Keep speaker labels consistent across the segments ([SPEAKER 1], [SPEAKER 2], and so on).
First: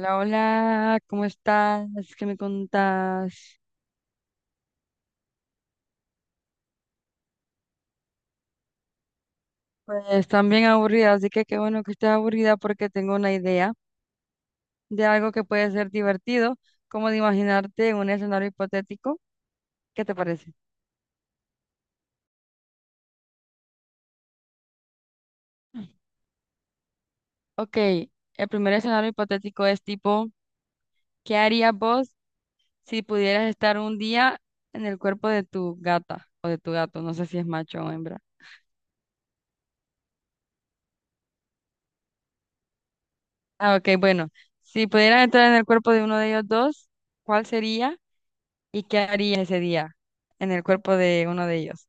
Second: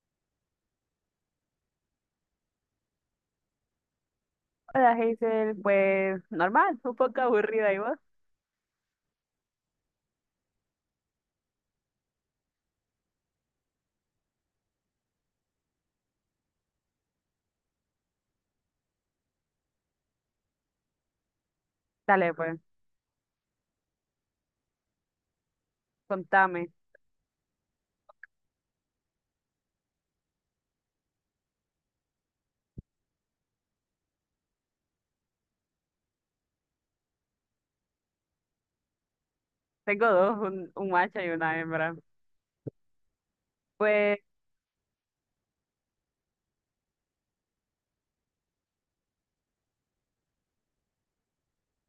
[SPEAKER 1] Hola, hola, ¿cómo estás? ¿Qué me contás?
[SPEAKER 2] Hola, Hazel, pues normal, un poco aburrida, ¿y vos?
[SPEAKER 1] Pues también aburrida, así que qué bueno que estés aburrida porque tengo una idea de algo que puede ser divertido, como de imaginarte un escenario hipotético. ¿Qué te parece?
[SPEAKER 2] Dale, pues, contame.
[SPEAKER 1] Ok, el primer escenario hipotético es tipo, ¿qué harías vos si pudieras estar un día en el cuerpo de tu gata o de tu gato? No sé si es macho o hembra.
[SPEAKER 2] Tengo dos, un macho y una hembra.
[SPEAKER 1] Ah, ok,
[SPEAKER 2] Pues,
[SPEAKER 1] bueno, si pudieras entrar en el cuerpo de uno de ellos dos, ¿cuál sería? ¿Y qué harías ese día en el cuerpo de uno de ellos?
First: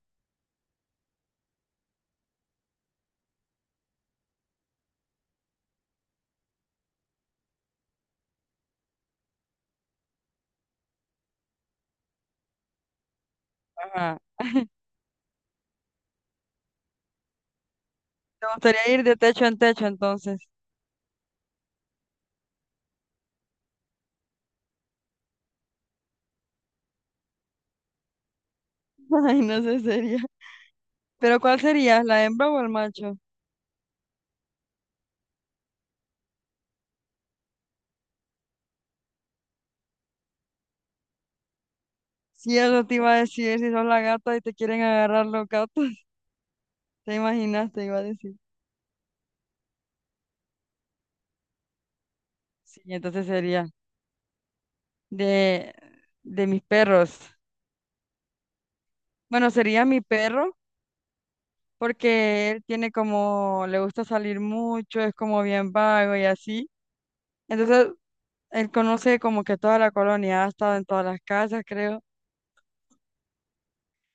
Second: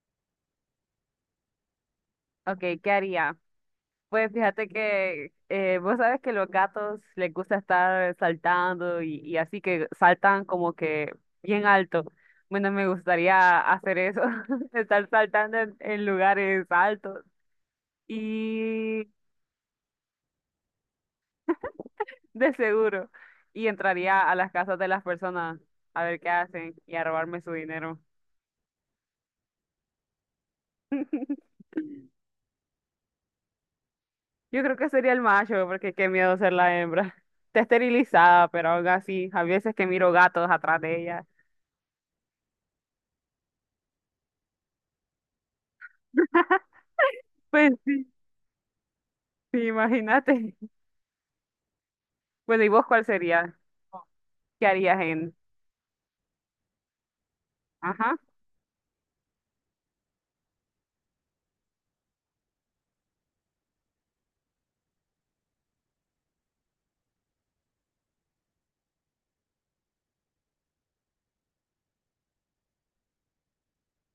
[SPEAKER 2] ok, ¿qué haría? Pues fíjate que vos sabes que los gatos les gusta estar saltando, y así que saltan como que bien alto. Bueno, me gustaría hacer
[SPEAKER 1] Ajá.
[SPEAKER 2] eso, estar saltando en lugares altos
[SPEAKER 1] Me gustaría ir
[SPEAKER 2] y
[SPEAKER 1] de techo en techo entonces.
[SPEAKER 2] de seguro. Y entraría a las casas de las personas a ver qué hacen y a robarme su dinero.
[SPEAKER 1] Ay, no sé, sería. ¿Pero cuál sería? ¿La hembra o el macho?
[SPEAKER 2] Yo creo que sería el macho, porque qué miedo ser la hembra. Está esterilizada, pero aún así, a veces que miro gatos atrás de ella.
[SPEAKER 1] Si eso te iba a decir, si sos la gata y te quieren agarrar los gatos, te imaginas,
[SPEAKER 2] Pues
[SPEAKER 1] te iba a
[SPEAKER 2] sí,
[SPEAKER 1] decir.
[SPEAKER 2] sí, imagínate. Bueno, ¿y
[SPEAKER 1] Sí,
[SPEAKER 2] vos cuál
[SPEAKER 1] entonces
[SPEAKER 2] sería?
[SPEAKER 1] sería
[SPEAKER 2] ¿Qué harías en?
[SPEAKER 1] de, de mis perros.
[SPEAKER 2] Ajá.
[SPEAKER 1] Bueno, sería mi perro, porque él tiene como, le gusta salir mucho, es como bien vago y así. Entonces él conoce como que toda la colonia, ha estado en todas las casas, creo.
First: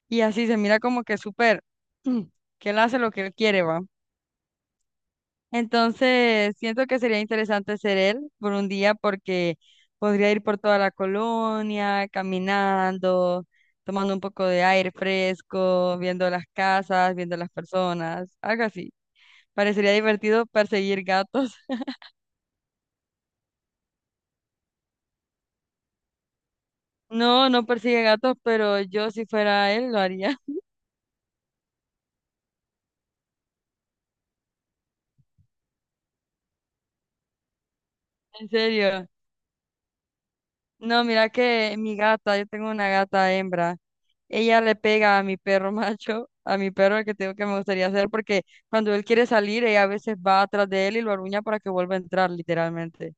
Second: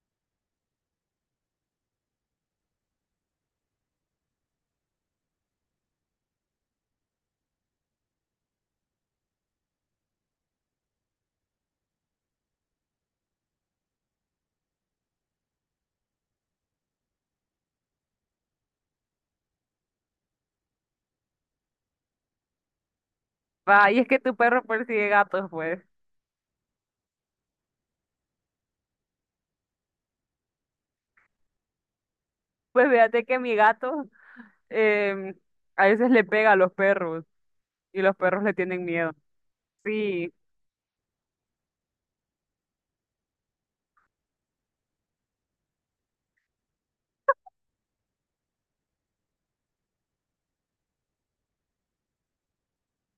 [SPEAKER 1] Y así se mira como que súper, mm, que él hace lo que él quiere, va. Entonces, siento que sería interesante ser él por un día porque podría ir por toda la colonia, caminando, tomando un poco de aire fresco, viendo las casas, viendo las personas, algo así. Parecería divertido perseguir gatos.
[SPEAKER 2] Va, y es que tu perro persigue gatos, pues.
[SPEAKER 1] No, no persigue gatos, pero yo si fuera él lo haría.
[SPEAKER 2] Pues fíjate que mi gato em, a veces le pega a los perros y los perros
[SPEAKER 1] En
[SPEAKER 2] le tienen
[SPEAKER 1] serio.
[SPEAKER 2] miedo. Sí,
[SPEAKER 1] No, mira que mi gata, yo tengo una gata hembra, ella le pega a mi perro macho, a mi perro el que tengo que me gustaría hacer, porque cuando él quiere salir, ella a veces va atrás de él y lo aruña para que vuelva a entrar, literalmente.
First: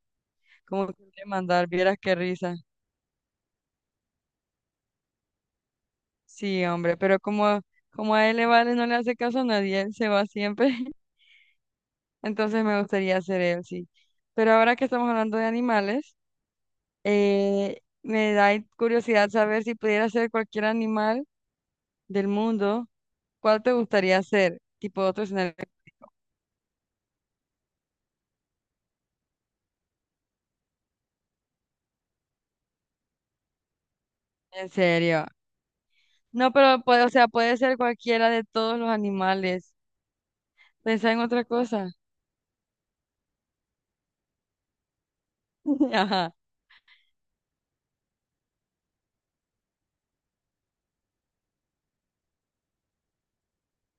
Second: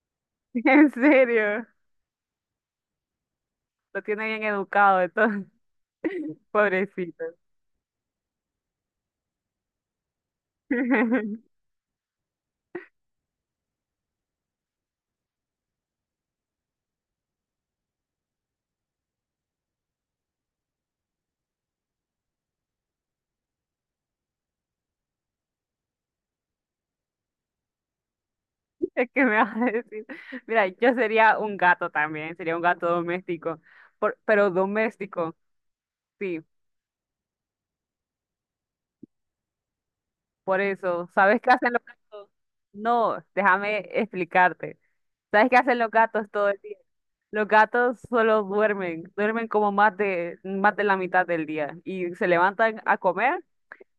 [SPEAKER 1] Como
[SPEAKER 2] en
[SPEAKER 1] que le mandar,
[SPEAKER 2] serio.
[SPEAKER 1] vieras qué risa.
[SPEAKER 2] Lo tiene bien educado, entonces,
[SPEAKER 1] Sí, hombre, pero
[SPEAKER 2] pobrecito.
[SPEAKER 1] como, como a él le vale, no le hace caso a nadie, él se va siempre. Entonces me gustaría hacer él, sí. Pero ahora que estamos hablando de animales, me da curiosidad saber si pudiera ser cualquier animal del mundo. ¿Cuál te gustaría hacer? Tipo otro escenario
[SPEAKER 2] Es que me vas a decir, mira, yo sería un gato también, sería un gato doméstico, pero
[SPEAKER 1] en serio.
[SPEAKER 2] doméstico, sí,
[SPEAKER 1] No, pero puede, o sea, puede ser cualquiera de todos los animales.
[SPEAKER 2] por eso.
[SPEAKER 1] Pensá en
[SPEAKER 2] ¿Sabes
[SPEAKER 1] otra
[SPEAKER 2] qué hacen
[SPEAKER 1] cosa.
[SPEAKER 2] los gatos? No, déjame explicarte. ¿Sabes qué hacen los gatos
[SPEAKER 1] Ajá,
[SPEAKER 2] todo el día? Los gatos solo duermen, duermen como más de la mitad del día y se levantan a comer,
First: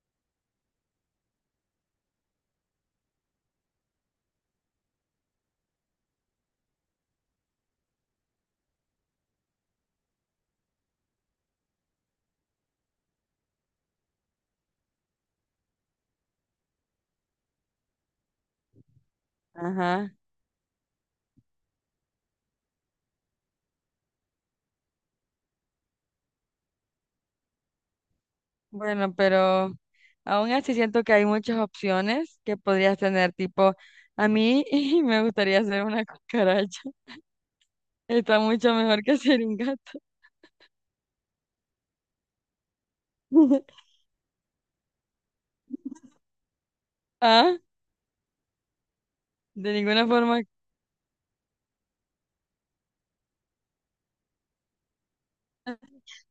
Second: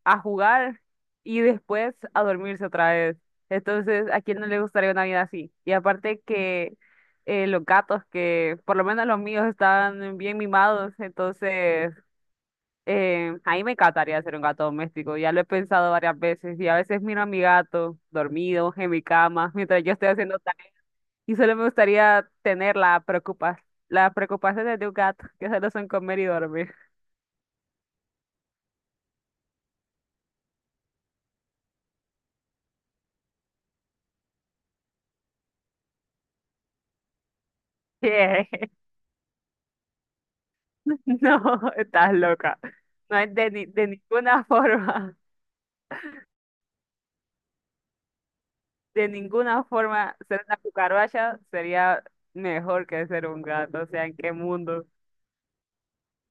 [SPEAKER 2] a jugar y después a dormirse otra vez. Entonces, ¿a quién no le gustaría una vida así? Y aparte que los gatos, que por lo menos los míos están bien mimados, entonces a mí me encantaría ser un gato doméstico. Ya lo he pensado varias veces y a veces miro a mi gato dormido en mi cama mientras yo
[SPEAKER 1] ajá.
[SPEAKER 2] estoy haciendo tareas. Y solo me gustaría tener la preocupa las preocupaciones de un gato, que solo son comer y dormir.
[SPEAKER 1] Bueno, pero aún así siento que hay muchas opciones que podrías tener. Tipo, a mí me gustaría ser una cucaracha. Está mucho mejor que ser un gato.
[SPEAKER 2] No, estás loca. No es de, de ninguna forma,
[SPEAKER 1] Ah,
[SPEAKER 2] de ninguna
[SPEAKER 1] de ninguna
[SPEAKER 2] forma
[SPEAKER 1] forma.
[SPEAKER 2] ser una cucaracha sería mejor que ser un gato. O sea, ¿en qué mundo?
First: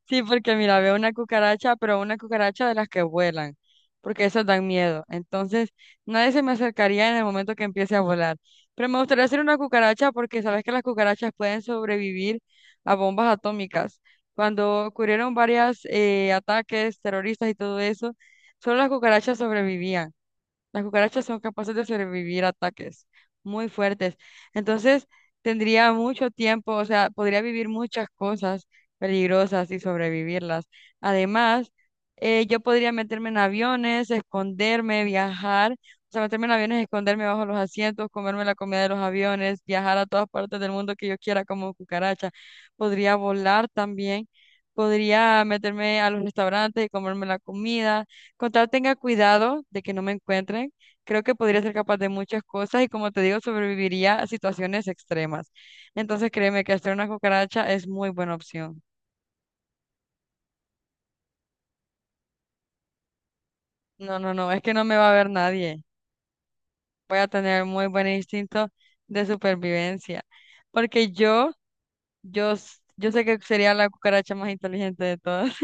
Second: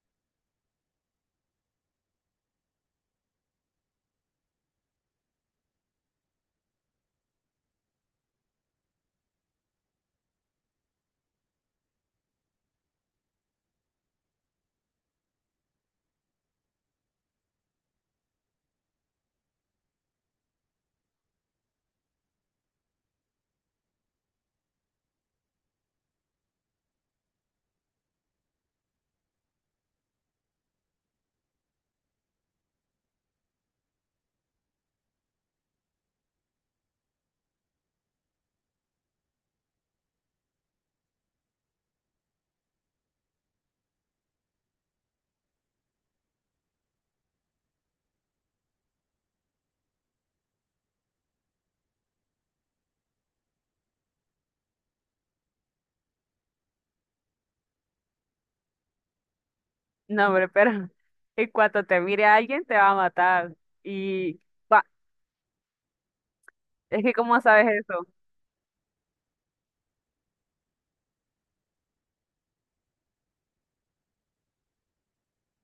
[SPEAKER 1] Sí, porque mira, veo una cucaracha, pero una cucaracha de las que vuelan, porque esas dan miedo. Entonces, nadie se me acercaría en el momento que empiece a volar. Pero me gustaría hacer una cucaracha porque sabes que las cucarachas pueden sobrevivir a bombas atómicas. Cuando ocurrieron varios ataques terroristas y todo eso, solo las cucarachas sobrevivían. Las cucarachas son capaces de sobrevivir a ataques muy fuertes. Entonces, tendría mucho tiempo, o sea, podría vivir muchas cosas peligrosas y sobrevivirlas. Además, yo podría meterme en aviones, esconderme, viajar, o sea, meterme en aviones, esconderme bajo los asientos, comerme la comida de los aviones, viajar a todas partes del mundo que yo quiera como cucaracha. Podría volar también, podría meterme a los restaurantes y comerme la comida con tal tenga cuidado de que no me encuentren, creo que podría ser capaz de muchas cosas y como te digo, sobreviviría a situaciones extremas. Entonces créeme que hacer una cucaracha es muy buena opción.
[SPEAKER 2] No, hombre, pero en cuanto te mire alguien te va a matar.
[SPEAKER 1] No, no,
[SPEAKER 2] Y
[SPEAKER 1] no, es que no
[SPEAKER 2] va,
[SPEAKER 1] me va a ver nadie.
[SPEAKER 2] es que
[SPEAKER 1] Voy a
[SPEAKER 2] ¿cómo
[SPEAKER 1] tener
[SPEAKER 2] sabes
[SPEAKER 1] muy
[SPEAKER 2] eso?
[SPEAKER 1] buen instinto de supervivencia. Porque yo sé que sería la cucaracha más inteligente de todas.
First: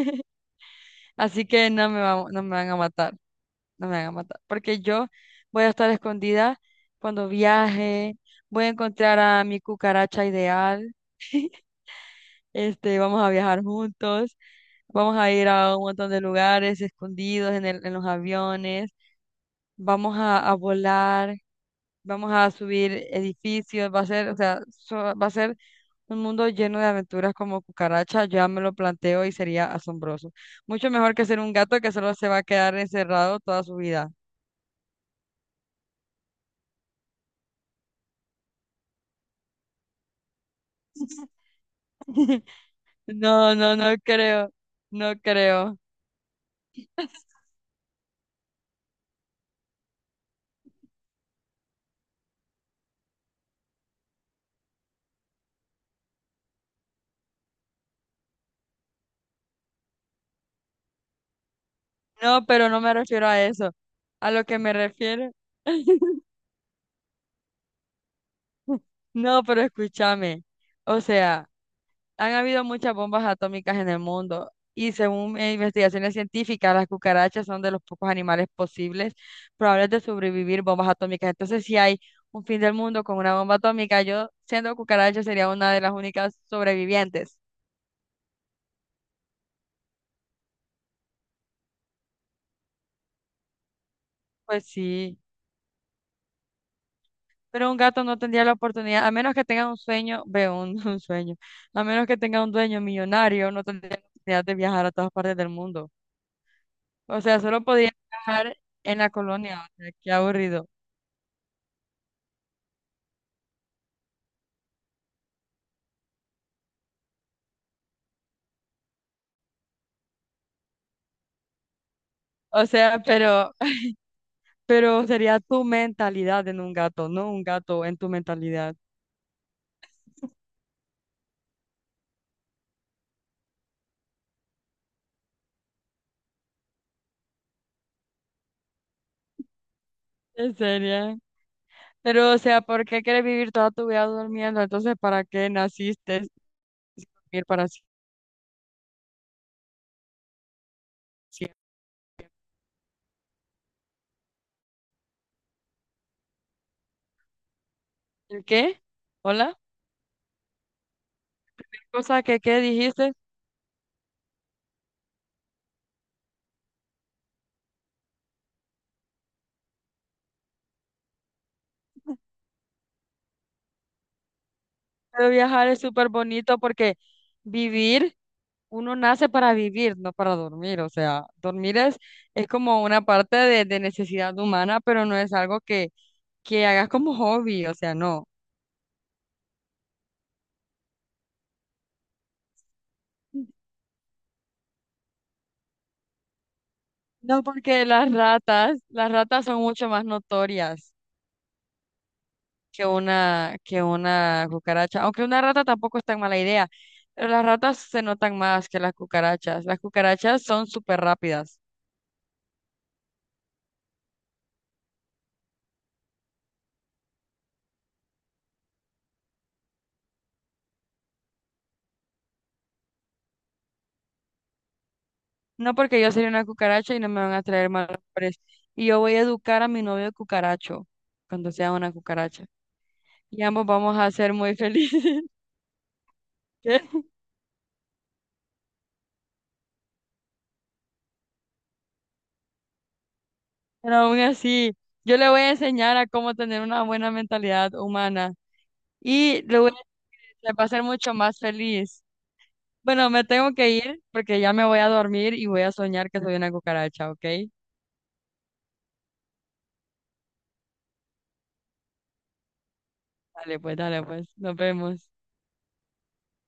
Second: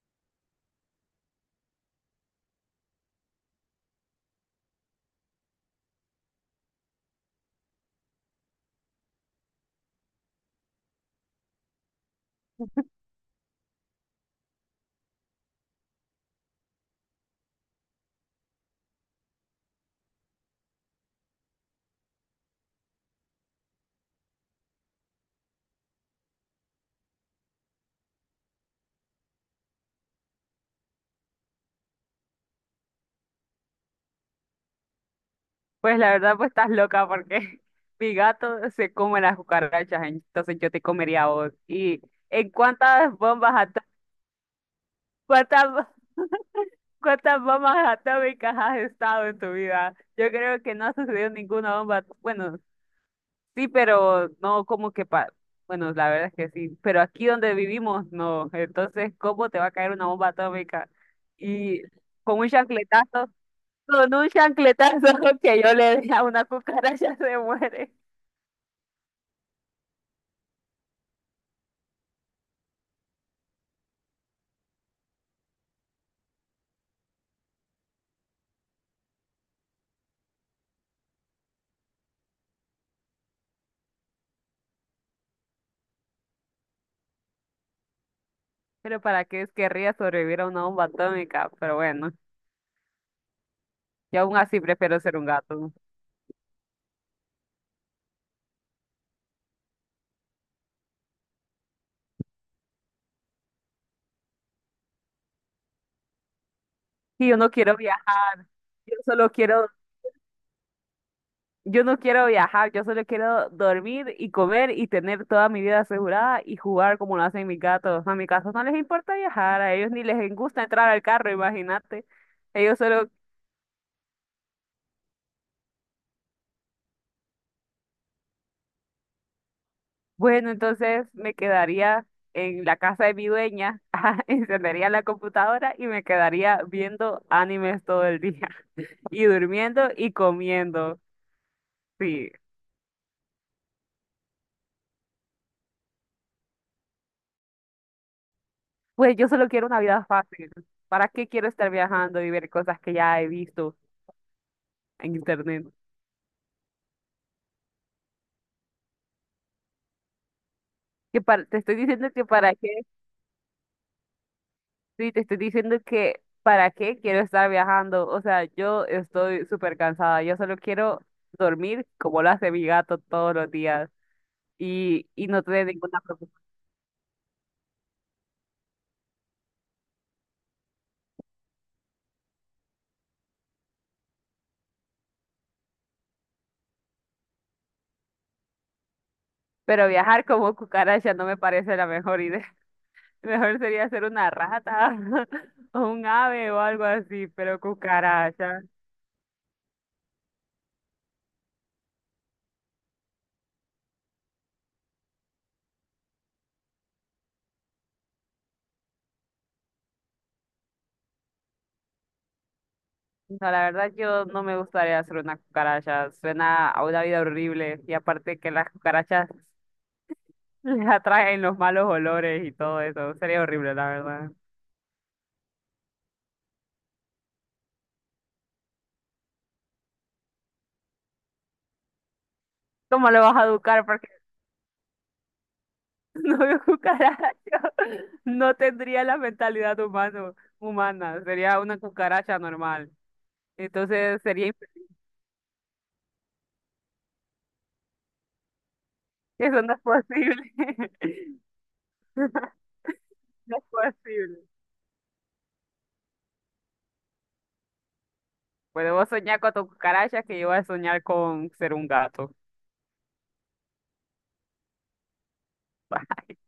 [SPEAKER 1] Así que no me van a matar. No me hagan matar, porque yo voy a estar escondida cuando viaje, voy a encontrar a mi cucaracha ideal, este, vamos a viajar juntos, vamos a ir a un montón de lugares escondidos en los aviones, vamos a volar, vamos a subir edificios, va a ser un mundo lleno de aventuras como cucaracha, ya me lo planteo y sería asombroso. Mucho mejor que ser un gato que solo se va a quedar encerrado toda su vida.
[SPEAKER 2] Pues la verdad, pues estás loca porque mi gato se come las cucarachas, entonces yo te comería a vos. ¿Y en cuántas bombas
[SPEAKER 1] No, no, no creo, no creo.
[SPEAKER 2] atómicas? ¿Cuántas bombas atómicas has estado en tu vida? Yo creo que no ha sucedido ninguna bomba. Bueno, sí, pero no como que pa... Bueno, la verdad es que sí, pero aquí donde vivimos, no. Entonces, ¿cómo te va a caer una bomba atómica? Y con
[SPEAKER 1] No,
[SPEAKER 2] un
[SPEAKER 1] pero no me refiero
[SPEAKER 2] chancletazo,
[SPEAKER 1] a eso.
[SPEAKER 2] con un
[SPEAKER 1] A lo que me
[SPEAKER 2] chancletazo
[SPEAKER 1] refiero.
[SPEAKER 2] que yo le dé a una cucaracha se muere.
[SPEAKER 1] No, pero escúchame. O sea, han habido muchas bombas atómicas en el mundo y según investigaciones científicas, las cucarachas son de los pocos animales posibles probables de sobrevivir bombas atómicas. Entonces, si hay un fin del mundo con una bomba atómica, yo siendo cucaracha sería una de las únicas sobrevivientes.
[SPEAKER 2] Pero ¿para qué querría sobrevivir a una bomba atómica? Pero bueno, yo aún así
[SPEAKER 1] Pues
[SPEAKER 2] prefiero
[SPEAKER 1] sí.
[SPEAKER 2] ser un gato.
[SPEAKER 1] Pero un gato no tendría la oportunidad, a menos que tenga un sueño, veo un, un sueño, a menos que tenga un dueño millonario, no tendría la oportunidad de viajar a todas partes del mundo. O
[SPEAKER 2] Y yo
[SPEAKER 1] sea,
[SPEAKER 2] no
[SPEAKER 1] solo
[SPEAKER 2] quiero
[SPEAKER 1] podía
[SPEAKER 2] viajar,
[SPEAKER 1] viajar
[SPEAKER 2] yo
[SPEAKER 1] en la
[SPEAKER 2] solo
[SPEAKER 1] colonia,
[SPEAKER 2] quiero
[SPEAKER 1] o sea, qué aburrido.
[SPEAKER 2] yo no quiero viajar, yo solo quiero dormir y comer y tener toda mi vida asegurada y jugar como lo hacen mis gatos. A mis gatos no les importa viajar, a ellos ni les gusta entrar al carro, imagínate.
[SPEAKER 1] O
[SPEAKER 2] Ellos
[SPEAKER 1] sea,
[SPEAKER 2] solo,
[SPEAKER 1] pero, pero sería tu mentalidad en un gato, no un gato en tu mentalidad.
[SPEAKER 2] bueno, entonces me quedaría en la casa de mi dueña, ajá, encendería la computadora y me quedaría viendo animes todo el día y durmiendo y
[SPEAKER 1] En
[SPEAKER 2] comiendo.
[SPEAKER 1] serio.
[SPEAKER 2] Sí,
[SPEAKER 1] Pero, o sea, ¿por qué quieres vivir toda tu vida durmiendo? Entonces, ¿para qué naciste? Si dormir para sie-
[SPEAKER 2] pues yo solo quiero una vida fácil. ¿Para qué quiero
[SPEAKER 1] siempre?
[SPEAKER 2] estar viajando y ver cosas que ya he visto en internet?
[SPEAKER 1] ¿El qué? ¿Hola?
[SPEAKER 2] Te estoy diciendo
[SPEAKER 1] ¿Cosa
[SPEAKER 2] que
[SPEAKER 1] que
[SPEAKER 2] para
[SPEAKER 1] qué
[SPEAKER 2] qué,
[SPEAKER 1] dijiste?
[SPEAKER 2] sí, te estoy diciendo que para qué quiero estar viajando. O sea, yo estoy súper cansada. Yo solo quiero dormir como lo hace mi gato todos los días y
[SPEAKER 1] Pero
[SPEAKER 2] no tener
[SPEAKER 1] viajar es
[SPEAKER 2] ninguna
[SPEAKER 1] súper
[SPEAKER 2] preocupación.
[SPEAKER 1] bonito porque vivir, uno nace para vivir, no para dormir. O sea, dormir es como una parte de necesidad humana, pero no es algo que hagas como hobby. O sea, no.
[SPEAKER 2] Pero viajar como cucaracha no me parece la mejor idea. Mejor sería ser una rata o un ave o algo así,
[SPEAKER 1] No,
[SPEAKER 2] pero
[SPEAKER 1] porque
[SPEAKER 2] cucaracha.
[SPEAKER 1] las ratas son mucho más notorias que una cucaracha. Aunque una rata tampoco es tan mala idea, pero las ratas se notan más que las cucarachas. Las cucarachas son súper rápidas.
[SPEAKER 2] No, la verdad yo no me gustaría ser una cucaracha. Suena a una vida horrible y aparte que las cucarachas les atraen los malos olores y todo eso. Sería horrible, la verdad.
[SPEAKER 1] No porque yo sería una cucaracha y no me van a traer malos olores. Y yo voy a educar a mi novio cucaracho cuando sea una cucaracha.
[SPEAKER 2] ¿Cómo lo vas
[SPEAKER 1] Y
[SPEAKER 2] a
[SPEAKER 1] ambos
[SPEAKER 2] educar?
[SPEAKER 1] vamos
[SPEAKER 2] Porque
[SPEAKER 1] a ser muy felices.
[SPEAKER 2] no veo
[SPEAKER 1] ¿Qué?
[SPEAKER 2] cucaracha. No tendría la mentalidad humana. Sería una cucaracha normal.
[SPEAKER 1] Pero aún
[SPEAKER 2] Entonces sería...
[SPEAKER 1] así, yo le voy a enseñar a cómo tener una buena mentalidad humana y le
[SPEAKER 2] Eso
[SPEAKER 1] voy
[SPEAKER 2] no
[SPEAKER 1] a,
[SPEAKER 2] es posible.
[SPEAKER 1] le va a hacer mucho más feliz. Bueno, me tengo
[SPEAKER 2] No es
[SPEAKER 1] que ir porque
[SPEAKER 2] posible.
[SPEAKER 1] ya me voy a dormir y voy a soñar que soy una cucaracha, ¿ok?
[SPEAKER 2] Pues debo soñar con tu cucaracha que yo voy a soñar con ser un gato.
[SPEAKER 1] Dale pues, dale pues. Nos vemos.